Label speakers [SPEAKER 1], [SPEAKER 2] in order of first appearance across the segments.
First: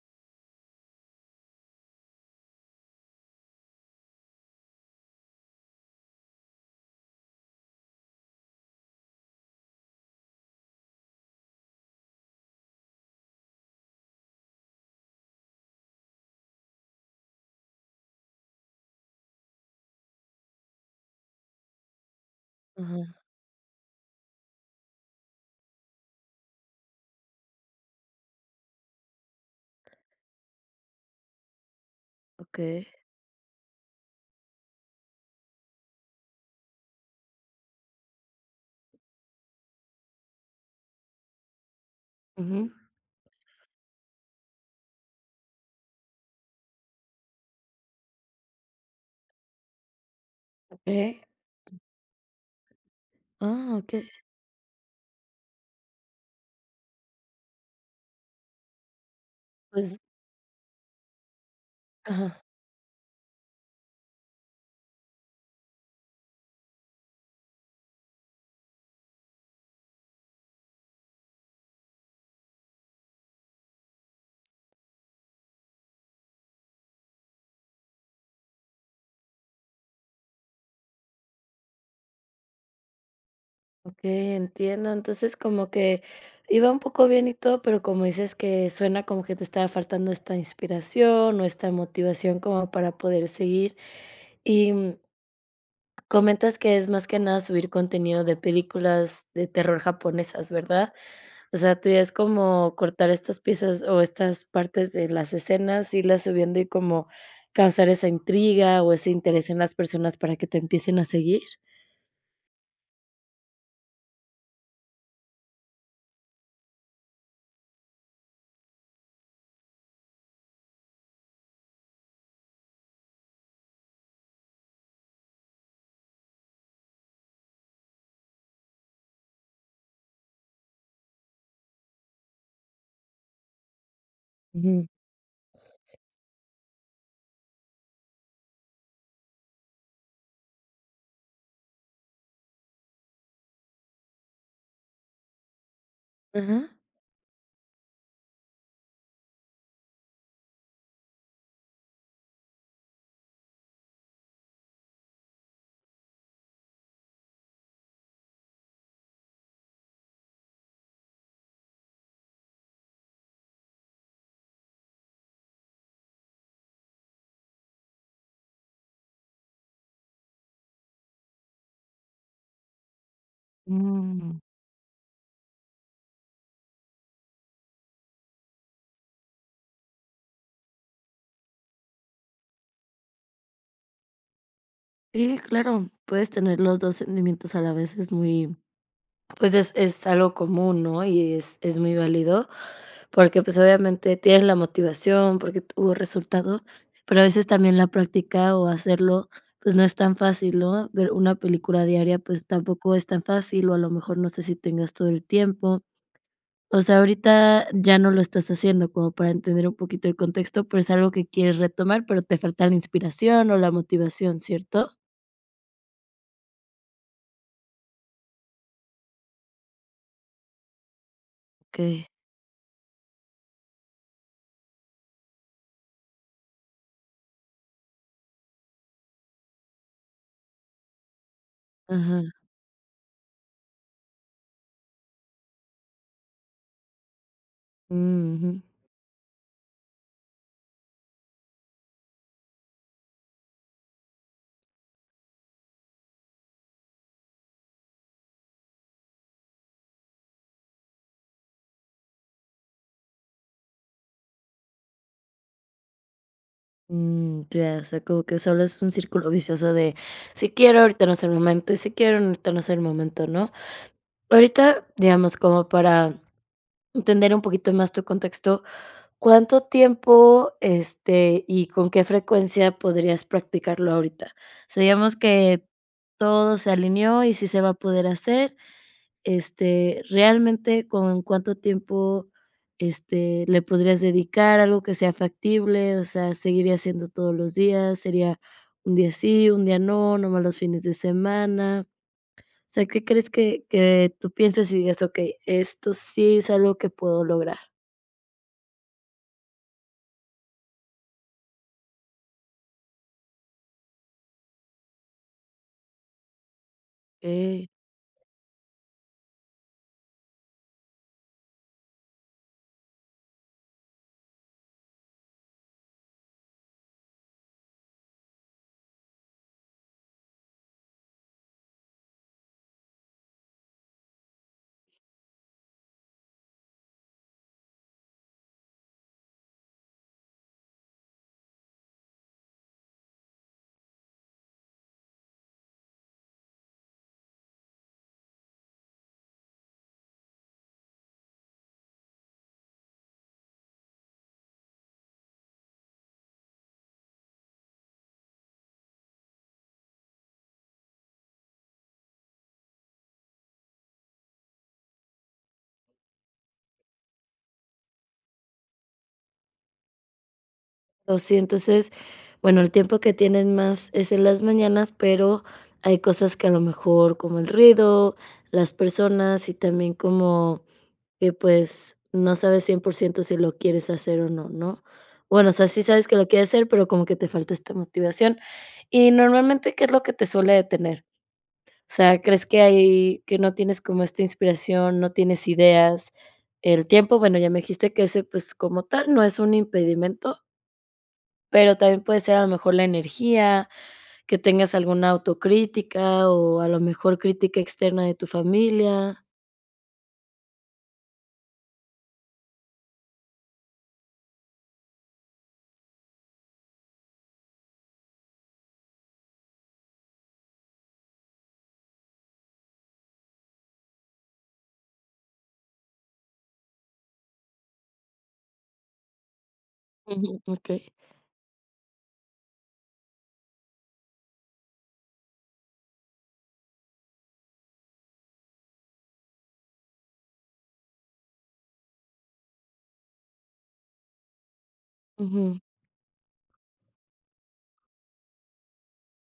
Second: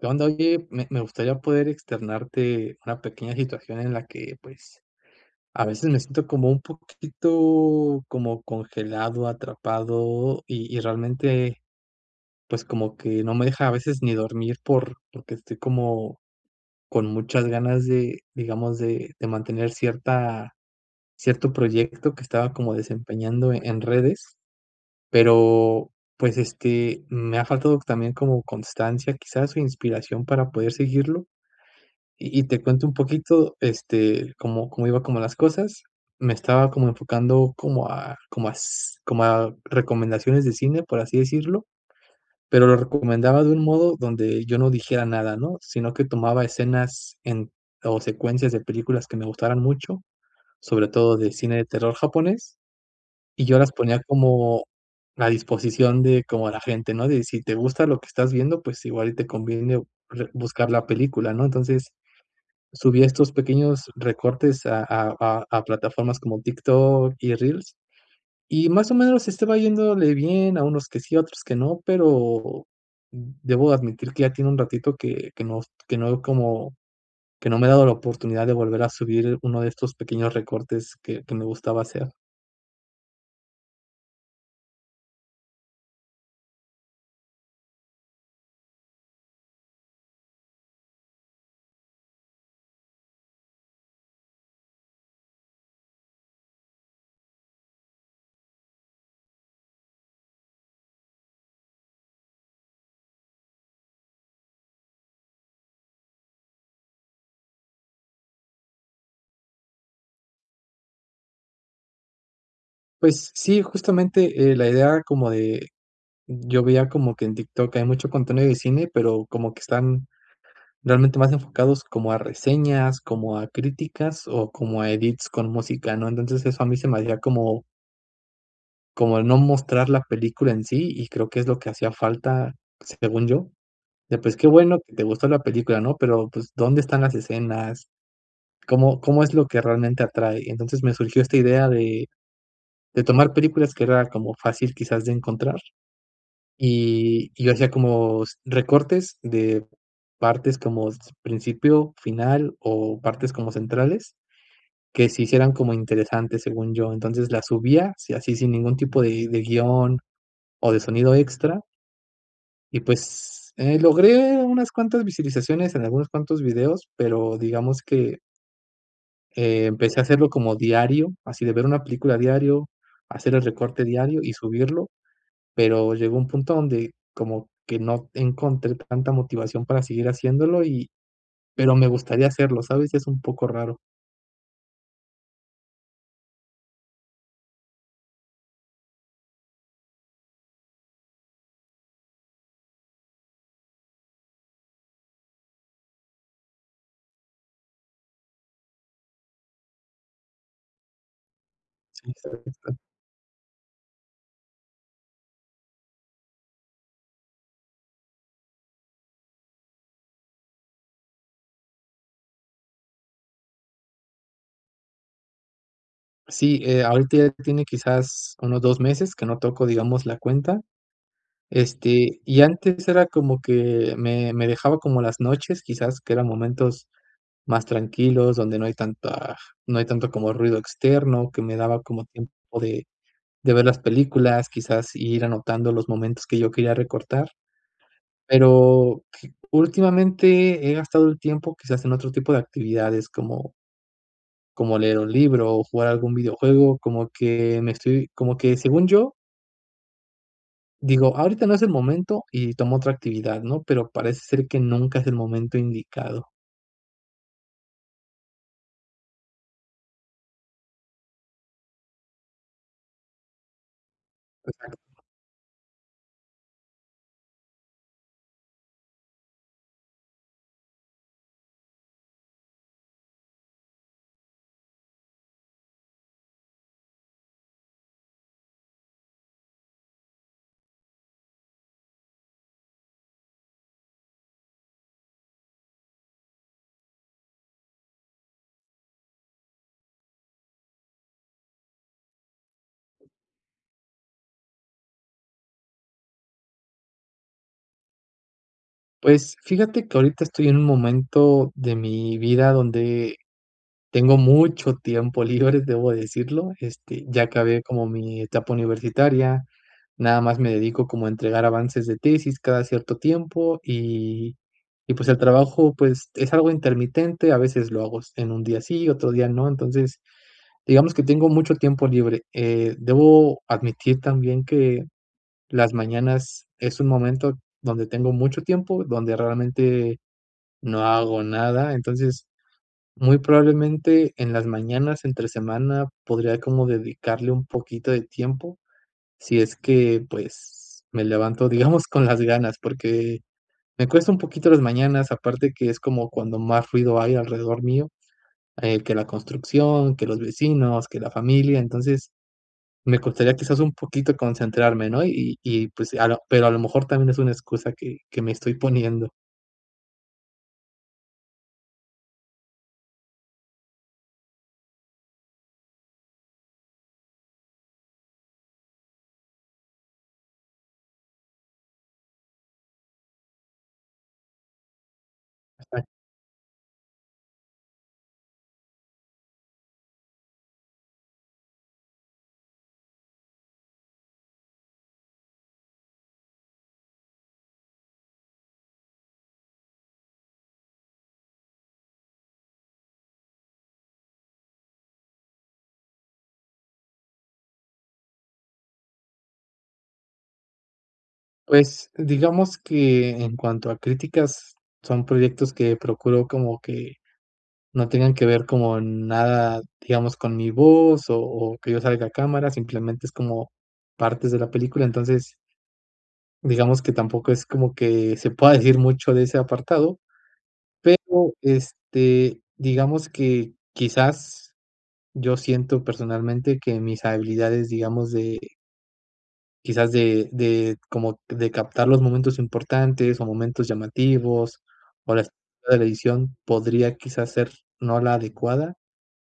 [SPEAKER 1] ¿Qué onda? Oye, me me gustaría poder externarte una pequeña situación en la que, pues, a veces me siento como un poquito como congelado, atrapado y y realmente, pues como que no me deja a veces ni dormir por porque estoy como con muchas ganas de digamos de de mantener cierta cierto proyecto que estaba como
[SPEAKER 2] Ajá.
[SPEAKER 1] desempeñando en redes, pero pues, este, me ha faltado también como constancia quizás o inspiración para poder seguirlo y y te cuento
[SPEAKER 2] Okey.
[SPEAKER 1] un poquito, este, cómo cómo iba como las cosas. Me estaba como enfocando como a como as como a recomendaciones de cine, por así decirlo, pero
[SPEAKER 2] Ujú.
[SPEAKER 1] lo recomendaba de un modo donde yo no dijera nada, ¿no?, sino que tomaba escenas en o secuencias de películas que me gustaran mucho, sobre todo
[SPEAKER 2] Okey.
[SPEAKER 1] de cine de terror japonés, y yo las
[SPEAKER 2] Ah.
[SPEAKER 1] ponía
[SPEAKER 2] Okey.
[SPEAKER 1] como a disposición de como a la gente, ¿no?, de: "Si te gusta lo que estás viendo pues igual y te conviene
[SPEAKER 2] Pues.
[SPEAKER 1] re buscar la película", ¿no?, entonces
[SPEAKER 2] Ajá.
[SPEAKER 1] subí estos pequeños recortes a a a plataformas como TikTok y Reels y más o menos estaba yéndole bien a unos que sí, otros que no, pero debo admitir que ya tiene un ratito que que no que no veo como que no me he dado la oportunidad de volver a subir 1 de estos pequeños recortes que que me gustaba hacer.
[SPEAKER 2] Okey, entiendo, entonces como que iba un poco bien y todo, pero como dices que suena como que te estaba faltando esta inspiración o esta motivación como para poder seguir y, comentas que es más que nada subir contenido de películas de terror japonesas, ¿verdad? O sea, ¿tú ya es como cortar estas piezas o estas partes de las escenas, irlas subiendo y como causar esa intriga o ese interés en las personas para que te empiecen a seguir?
[SPEAKER 1] Pues sí, justamente eh, la idea como de yo veía como que en TikTok hay mucho contenido de cine pero como que están realmente más enfocados como a reseñas, como a críticas o como a edits con música, ¿no? Entonces eso a mí se me hacía como como el no mostrar la película en sí y creo que es lo que hacía falta según yo. De, pues qué bueno
[SPEAKER 2] Ujú.
[SPEAKER 1] que te gustó la película, ¿no? Pero pues, ¿dónde están las escenas? ¿Cómo cómo es lo que realmente atrae? Entonces me surgió esta idea de de tomar películas que era como fácil quizás de encontrar.
[SPEAKER 2] Ajá.
[SPEAKER 1] Y y hacía como s recortes de partes como principio, final o partes como centrales, que se hicieran como interesantes según yo. Entonces las subía, sí así sin ningún tipo de de guion o de sonido extra. Y pues eh, logré unas cuantas visualizaciones en algunos cuantos videos, pero digamos que empecé a hacerlo como diario, así de ver una película diario, hacer el recorte diario y
[SPEAKER 2] Mm.
[SPEAKER 1] subirlo. Pero llegó un punto donde como que no encontré tanta motivación para seguir haciéndolo y pero me gustaría hacerlo, ¿sabes?, y es un poco raro.
[SPEAKER 2] Sí, claro, puedes tener los 2 sentimientos a la vez, es muy, pues, es es algo común, ¿no? Y es es muy válido porque, pues, obviamente tienes la motivación porque tuvo resultado, pero a veces también la práctica o hacerlo, pues, no es tan fácil, ¿no? Ver una película
[SPEAKER 1] Sí,
[SPEAKER 2] diaria,
[SPEAKER 1] sabe
[SPEAKER 2] pues
[SPEAKER 1] está
[SPEAKER 2] tampoco es tan fácil o a lo mejor no sé si tengas todo el tiempo. O sea, ahorita ya no lo estás haciendo como para entender un poquito el contexto, pero es algo que quieres retomar, pero te falta la inspiración o la motivación, ¿cierto?
[SPEAKER 1] Sí, eh, ahorita ya tiene quizás unos 2 meses que no tocó, digamos, la cuenta.
[SPEAKER 2] Okey.
[SPEAKER 1] Este, y antes era como que me me dejaba como las noches, quizás, que eran momentos más tranquilos, donde no hay tanta no hay tanto como ruido externo, que me daba como tiempo
[SPEAKER 2] Ajá.
[SPEAKER 1] de de ver las películas, quizás ir anotando los momentos que yo quería recortar,
[SPEAKER 2] Mm, ujú.
[SPEAKER 1] pero últimamente he gastado el tiempo que se hacen otro tipo de actividades como como leer un libro o jugar algún videojuego, como que me estoy como que según yo digo, ahorita no es el momento y tomo otra actividad, ¿no? Pero parece ser que nunca es el momento indicado.
[SPEAKER 2] Mm, ya. O sea, como que solo es un círculo vicioso de si quiero, ahorita no es el momento y si quiero, ahorita no es el momento, ¿no? Ahorita,
[SPEAKER 1] Exacto.
[SPEAKER 2] digamos, como para entender un poquito más tu contexto, ¿cuánto tiempo, este, y con qué frecuencia podrías practicarlo ahorita? Sabíamos que todo se alineó y sí se va a poder hacer. Este, realmente, ¿con cuánto tiempo, este, le podrías dedicar, algo que sea factible, o sea, seguiría siendo todos los días, sería un día sí, un día no, nomás los fines de semana? O sea, ¿qué crees que que tú pienses y digas: "Okey, esto sí es algo que puedo lograr"?
[SPEAKER 1] Pues fíjate que ahorita estoy en un momento de mi vida donde tengo mucho tiempo libre, debo decirlo, este, ya acabé
[SPEAKER 2] Eh.
[SPEAKER 1] como mi etapa universitaria, nada más me dedico como a entregar avances de tesis cada cierto tiempo y y pues el trabajo pues es algo intermitente, a veces lo hago s en un día sí, otro día no, entonces, digamos que tengo mucho tiempo libre, eh, debo admitir también que las mañanas es un momento donde tengo mucho tiempo, donde realmente no hago nada, entonces muy probablemente en las mañanas entre semana podría como dedicarle un poquito de tiempo si es que, pues me levanto, digamos, con las ganas, porque me cuesta un poquito las mañanas, aparte que es como cuando más ruido hay alrededor mío, eh, que la construcción, que los vecinos, que la familia, entonces me costaría quizás un poquito concentrarme, ¿no?, y y pues a lo pero a lo mejor también es una excusa que que me estoy poniendo.
[SPEAKER 2] Oh, sí entonces, bueno, el tiempo que tienen más es en las mañanas, pero hay cosas que a lo mejor como el ruido, las personas y también como que pues no sabes 100% si lo quieres hacer o no, ¿no?, bueno, o sea, sí
[SPEAKER 1] Ajá.
[SPEAKER 2] sabes que lo quieres hacer pero como que te falta esta motivación y normalmente, ¿qué es lo que te suele detener?, o sea, crees que ahí que no tienes como esta inspiración, no tienes ideas, el tiempo, bueno ya me dijiste que ese pues, como tal no es un impedimento. Pero también puede ser a lo mejor la energía, que tengas alguna autocrítica, o a lo mejor crítica externa de tu familia.
[SPEAKER 1] Pues, digamos que en cuanto a críticas son proyectos que procuro como que no tengan que ver como nada, digamos con mi voz o o que yo salga a cámara simplemente es como partes de la película, entonces digamos que tampoco es como que se pueda decir mucho de ese apartado,
[SPEAKER 2] Ujú, okey.
[SPEAKER 1] pero, este, digamos que quizás yo siento personalmente que mis habilidades, digamos de quizás de de como de captar los momentos importantes o momentos llamativos o las
[SPEAKER 2] Ujù.
[SPEAKER 1] de la edición podría quizás ser no la adecuada,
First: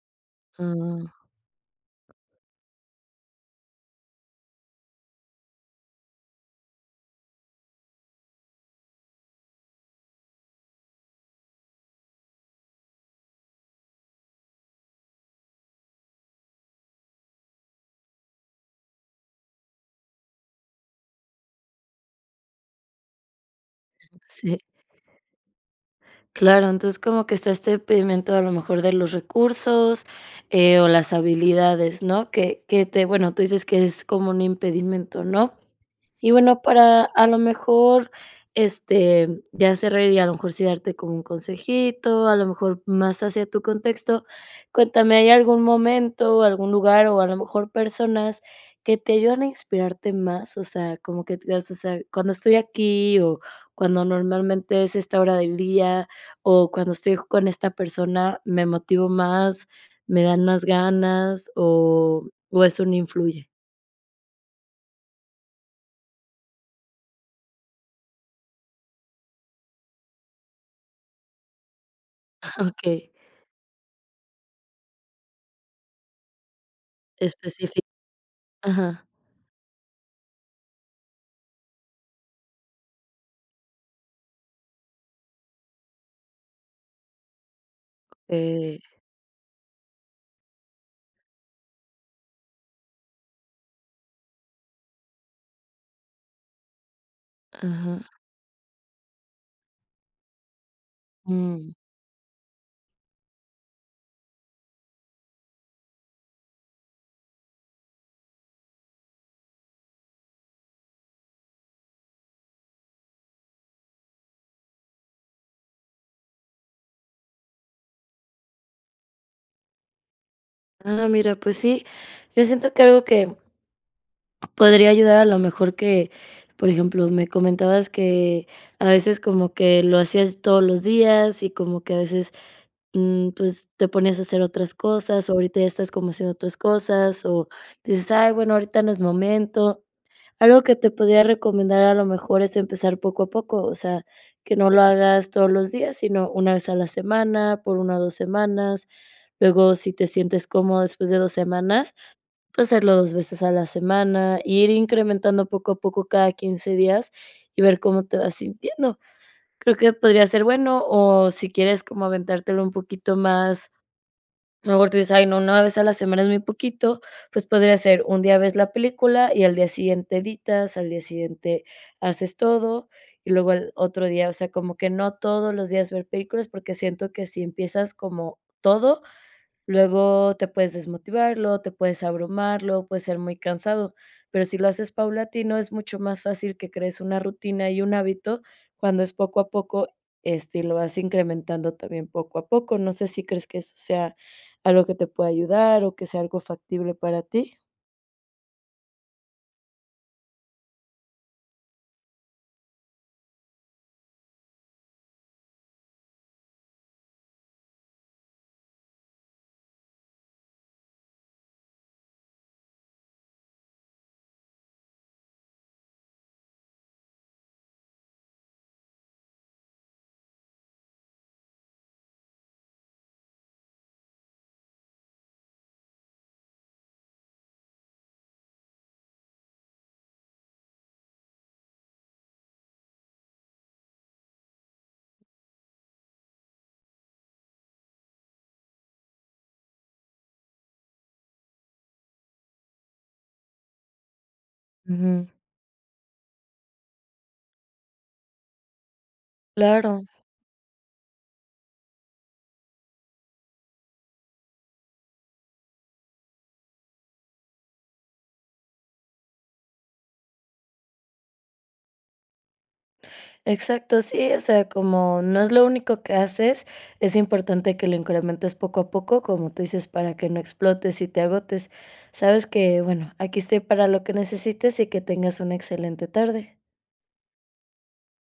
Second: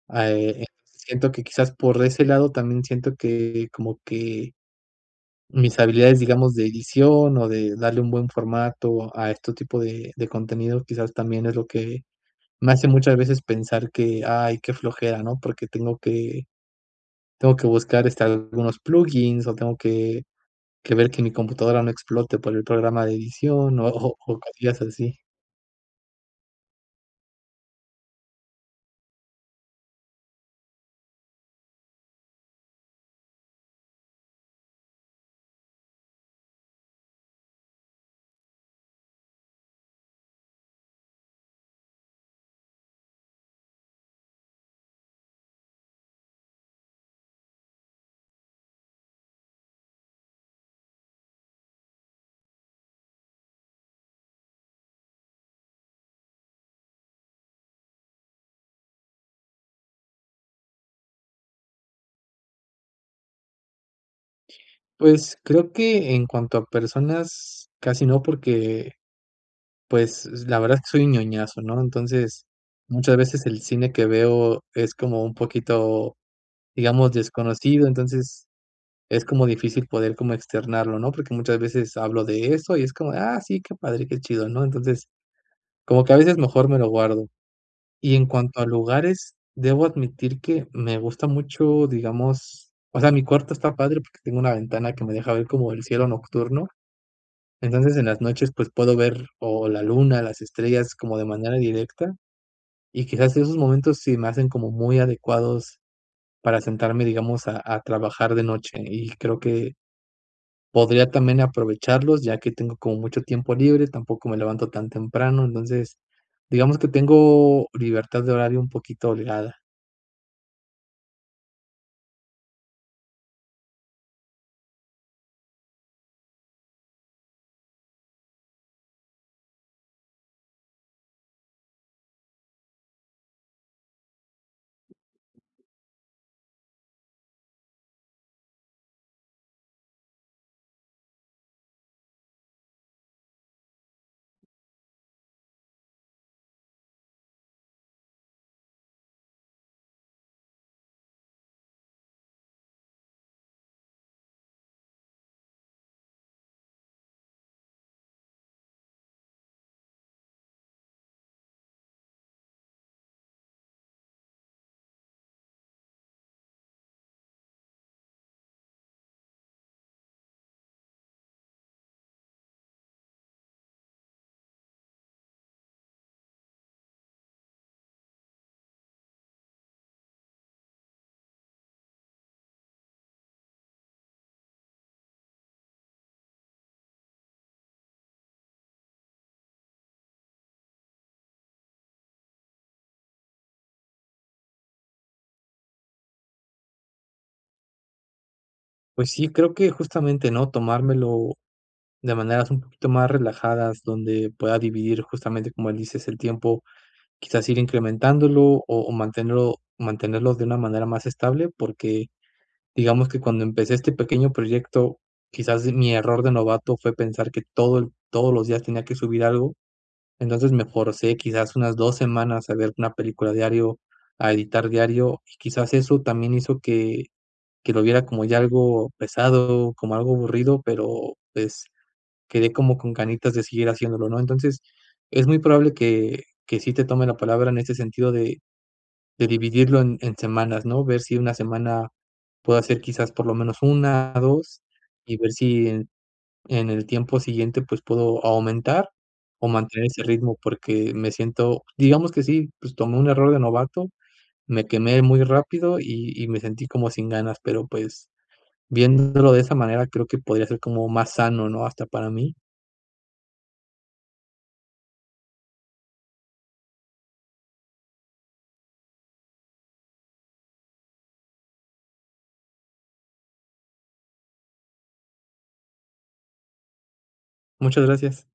[SPEAKER 1] ah, eh,
[SPEAKER 2] Ah.
[SPEAKER 1] siento que quizás por ese lado también siento que como que mis habilidades, digamos, de edición o de darle un buen formato a este tipo de de contenido quizás también es lo que me hace muchas veces pensar que: "Ay, qué flojera", ¿no?, porque tengo que tengo que buscar, este, algunos plugins o tengo que que ver que mi computadora no explote para el programa de edición o o o
[SPEAKER 2] Sí.
[SPEAKER 1] cosillas así.
[SPEAKER 2] Claro, entonces como que está este impedimento a lo mejor de los recursos, eh, o las habilidades, ¿no?, que que te bueno, tú dices que es como un impedimento, ¿no?, y bueno, para a lo mejor, este, ya cerrar y a lo mejor sí darte como un consejito, a lo mejor más hacia tu contexto, cuéntame, ¿hay algún momento o algún lugar o a lo mejor personas que te ayudan a inspirarte más?, o sea, como que t mas, ó sea, cuando estoy aquí o cuando normalmente es esta hora del día o cuando estoy con esta persona, ¿me motivo más, me dan más ganas o o eso no influye?
[SPEAKER 1] Pues, creo que en cuanto a personas casi no porque, pues, la verdad es que soy ñoñazo, ¿no?, entonces,
[SPEAKER 2] Okey.
[SPEAKER 1] muchas veces el cine que veo es como un poquito, digamos
[SPEAKER 2] Especifi
[SPEAKER 1] desconocido, entonces,
[SPEAKER 2] Ajá.
[SPEAKER 1] es como difícil poder como externarlo, ¿no?, porque muchas veces hablo de eso y es como: "Ah, sí que padre que chido", ¿no?, entonces, como que a veces mejor me lo guardo, y en cuanto a
[SPEAKER 2] Eh.
[SPEAKER 1] lugares, debo admitir que me gusta mucho digamos, o sea, mi cuarto está padre porque tengo una ventana que me deja ver como el cielo nocturno, entonces,
[SPEAKER 2] Ajá.
[SPEAKER 1] en las noches pues, puedo ver o la luna las estrellas como de manera
[SPEAKER 2] Mm.
[SPEAKER 1] directa, y quizás esos momentos sí me hacen como muy adecuados para sentarme digamos a a trabajar de noche y creo que podría también aprovecharlos ya que tengo como mucho tiempo libre, tampoco me levanto tan temprano, entonces, digamos que tengo libertad de horario un poquito holgada.
[SPEAKER 2] Ah, mira, pues sí, yo siento que algo que podría ayudar a lo mejor que, por ejemplo, me comentabas que a veces como que lo hacías todos los días y como que a veces, mm, pues, te ponías a hacer otras cosas, ahorita ya estás como haciendo otras cosas o dices: "Ay bueno ahorita no es momento", algo que te podría recomendar a lo mejor es empezar poco a poco, o sea, que no lo hagas todos los días, sino una vez a la semana, por 1 o 2 semanas, luego si te sientes cómodo después de 2 semanas, pues, hacerlo 2 veces a la semana, ir incrementando poco a poco cada 15 días y ver cómo te vas sintiendo. Creo que podría ser bueno o si quieres como aventártelo un poquito más a lo mejor tú dices: "Ay, no, una vez a la semana es muy poquito", pues, podría ser un día ves la película y al día siguiente editas, al día siguiente haces todo y luego el otro día, o sea, como que no todos los días ver películas, porque siento que si empiezas como todo, luego te puedes desmotivar, luego te puedes abrumar, luego puedes ser muy cansado, pero si lo haces paulatino, es mucho más fácil que crees una rutina y un hábito, cuando es poco a poco, este, y lo vas incrementando también poco a poco. No sé, ¿si crees que eso sea algo que te pueda ayudar, o que sea algo factible para ti?
[SPEAKER 1] Pues sí, creo que justamente, ¿no?, tomármelo. de maneras un poquito más relajadas, donde pueda dividir justamente, como dices, el tiempo, quizás ir incrementándolo, o o mantenerlo mantenerlos de una manera más estable, porque, digamos que cuando empecé este pequeño proyecto, quizás mi error de novato fue pensar que todo el todos los días tenía que subir algo, entonces me forcé, quizás unas 2 semanas a ver 1 película diario, a editar diario y quizás eso también hizo que que lo viera como ya algo pesado, como algo aburrido, pero, pues, quedé como con ganitas de seguir haciéndolo, ¿no?, entonces, es muy probable que que sí te tome la palabra en este sentido de de dividirlo en en semanas, ¿no?, ver si 1 semana puedo hacer quizás por lo menos 1 2, y
[SPEAKER 2] Ujú.
[SPEAKER 1] ver si en en el tiempo siguiente, pues, puedo o aumentar o mantener ese
[SPEAKER 2] Claro.
[SPEAKER 1] ritmo, porque me siento, digamos que sí, pues, tomé un error de novato, me quemé muy rápido y y me sentí como sin ganas, pero, pues, viéndolo de esa manera creo que podría ser como más sano, ¿no?, hasta para mí.
[SPEAKER 2] Exacto, sí, o sea, como no es lo único que haces, es importante que lo incrementes poco a poco, como tú dices, para que no explotes y te agotes. Sabes que, bueno, aquí estoy para lo que necesites y que tengas una excelente tarde.
[SPEAKER 1] Muchas gracias.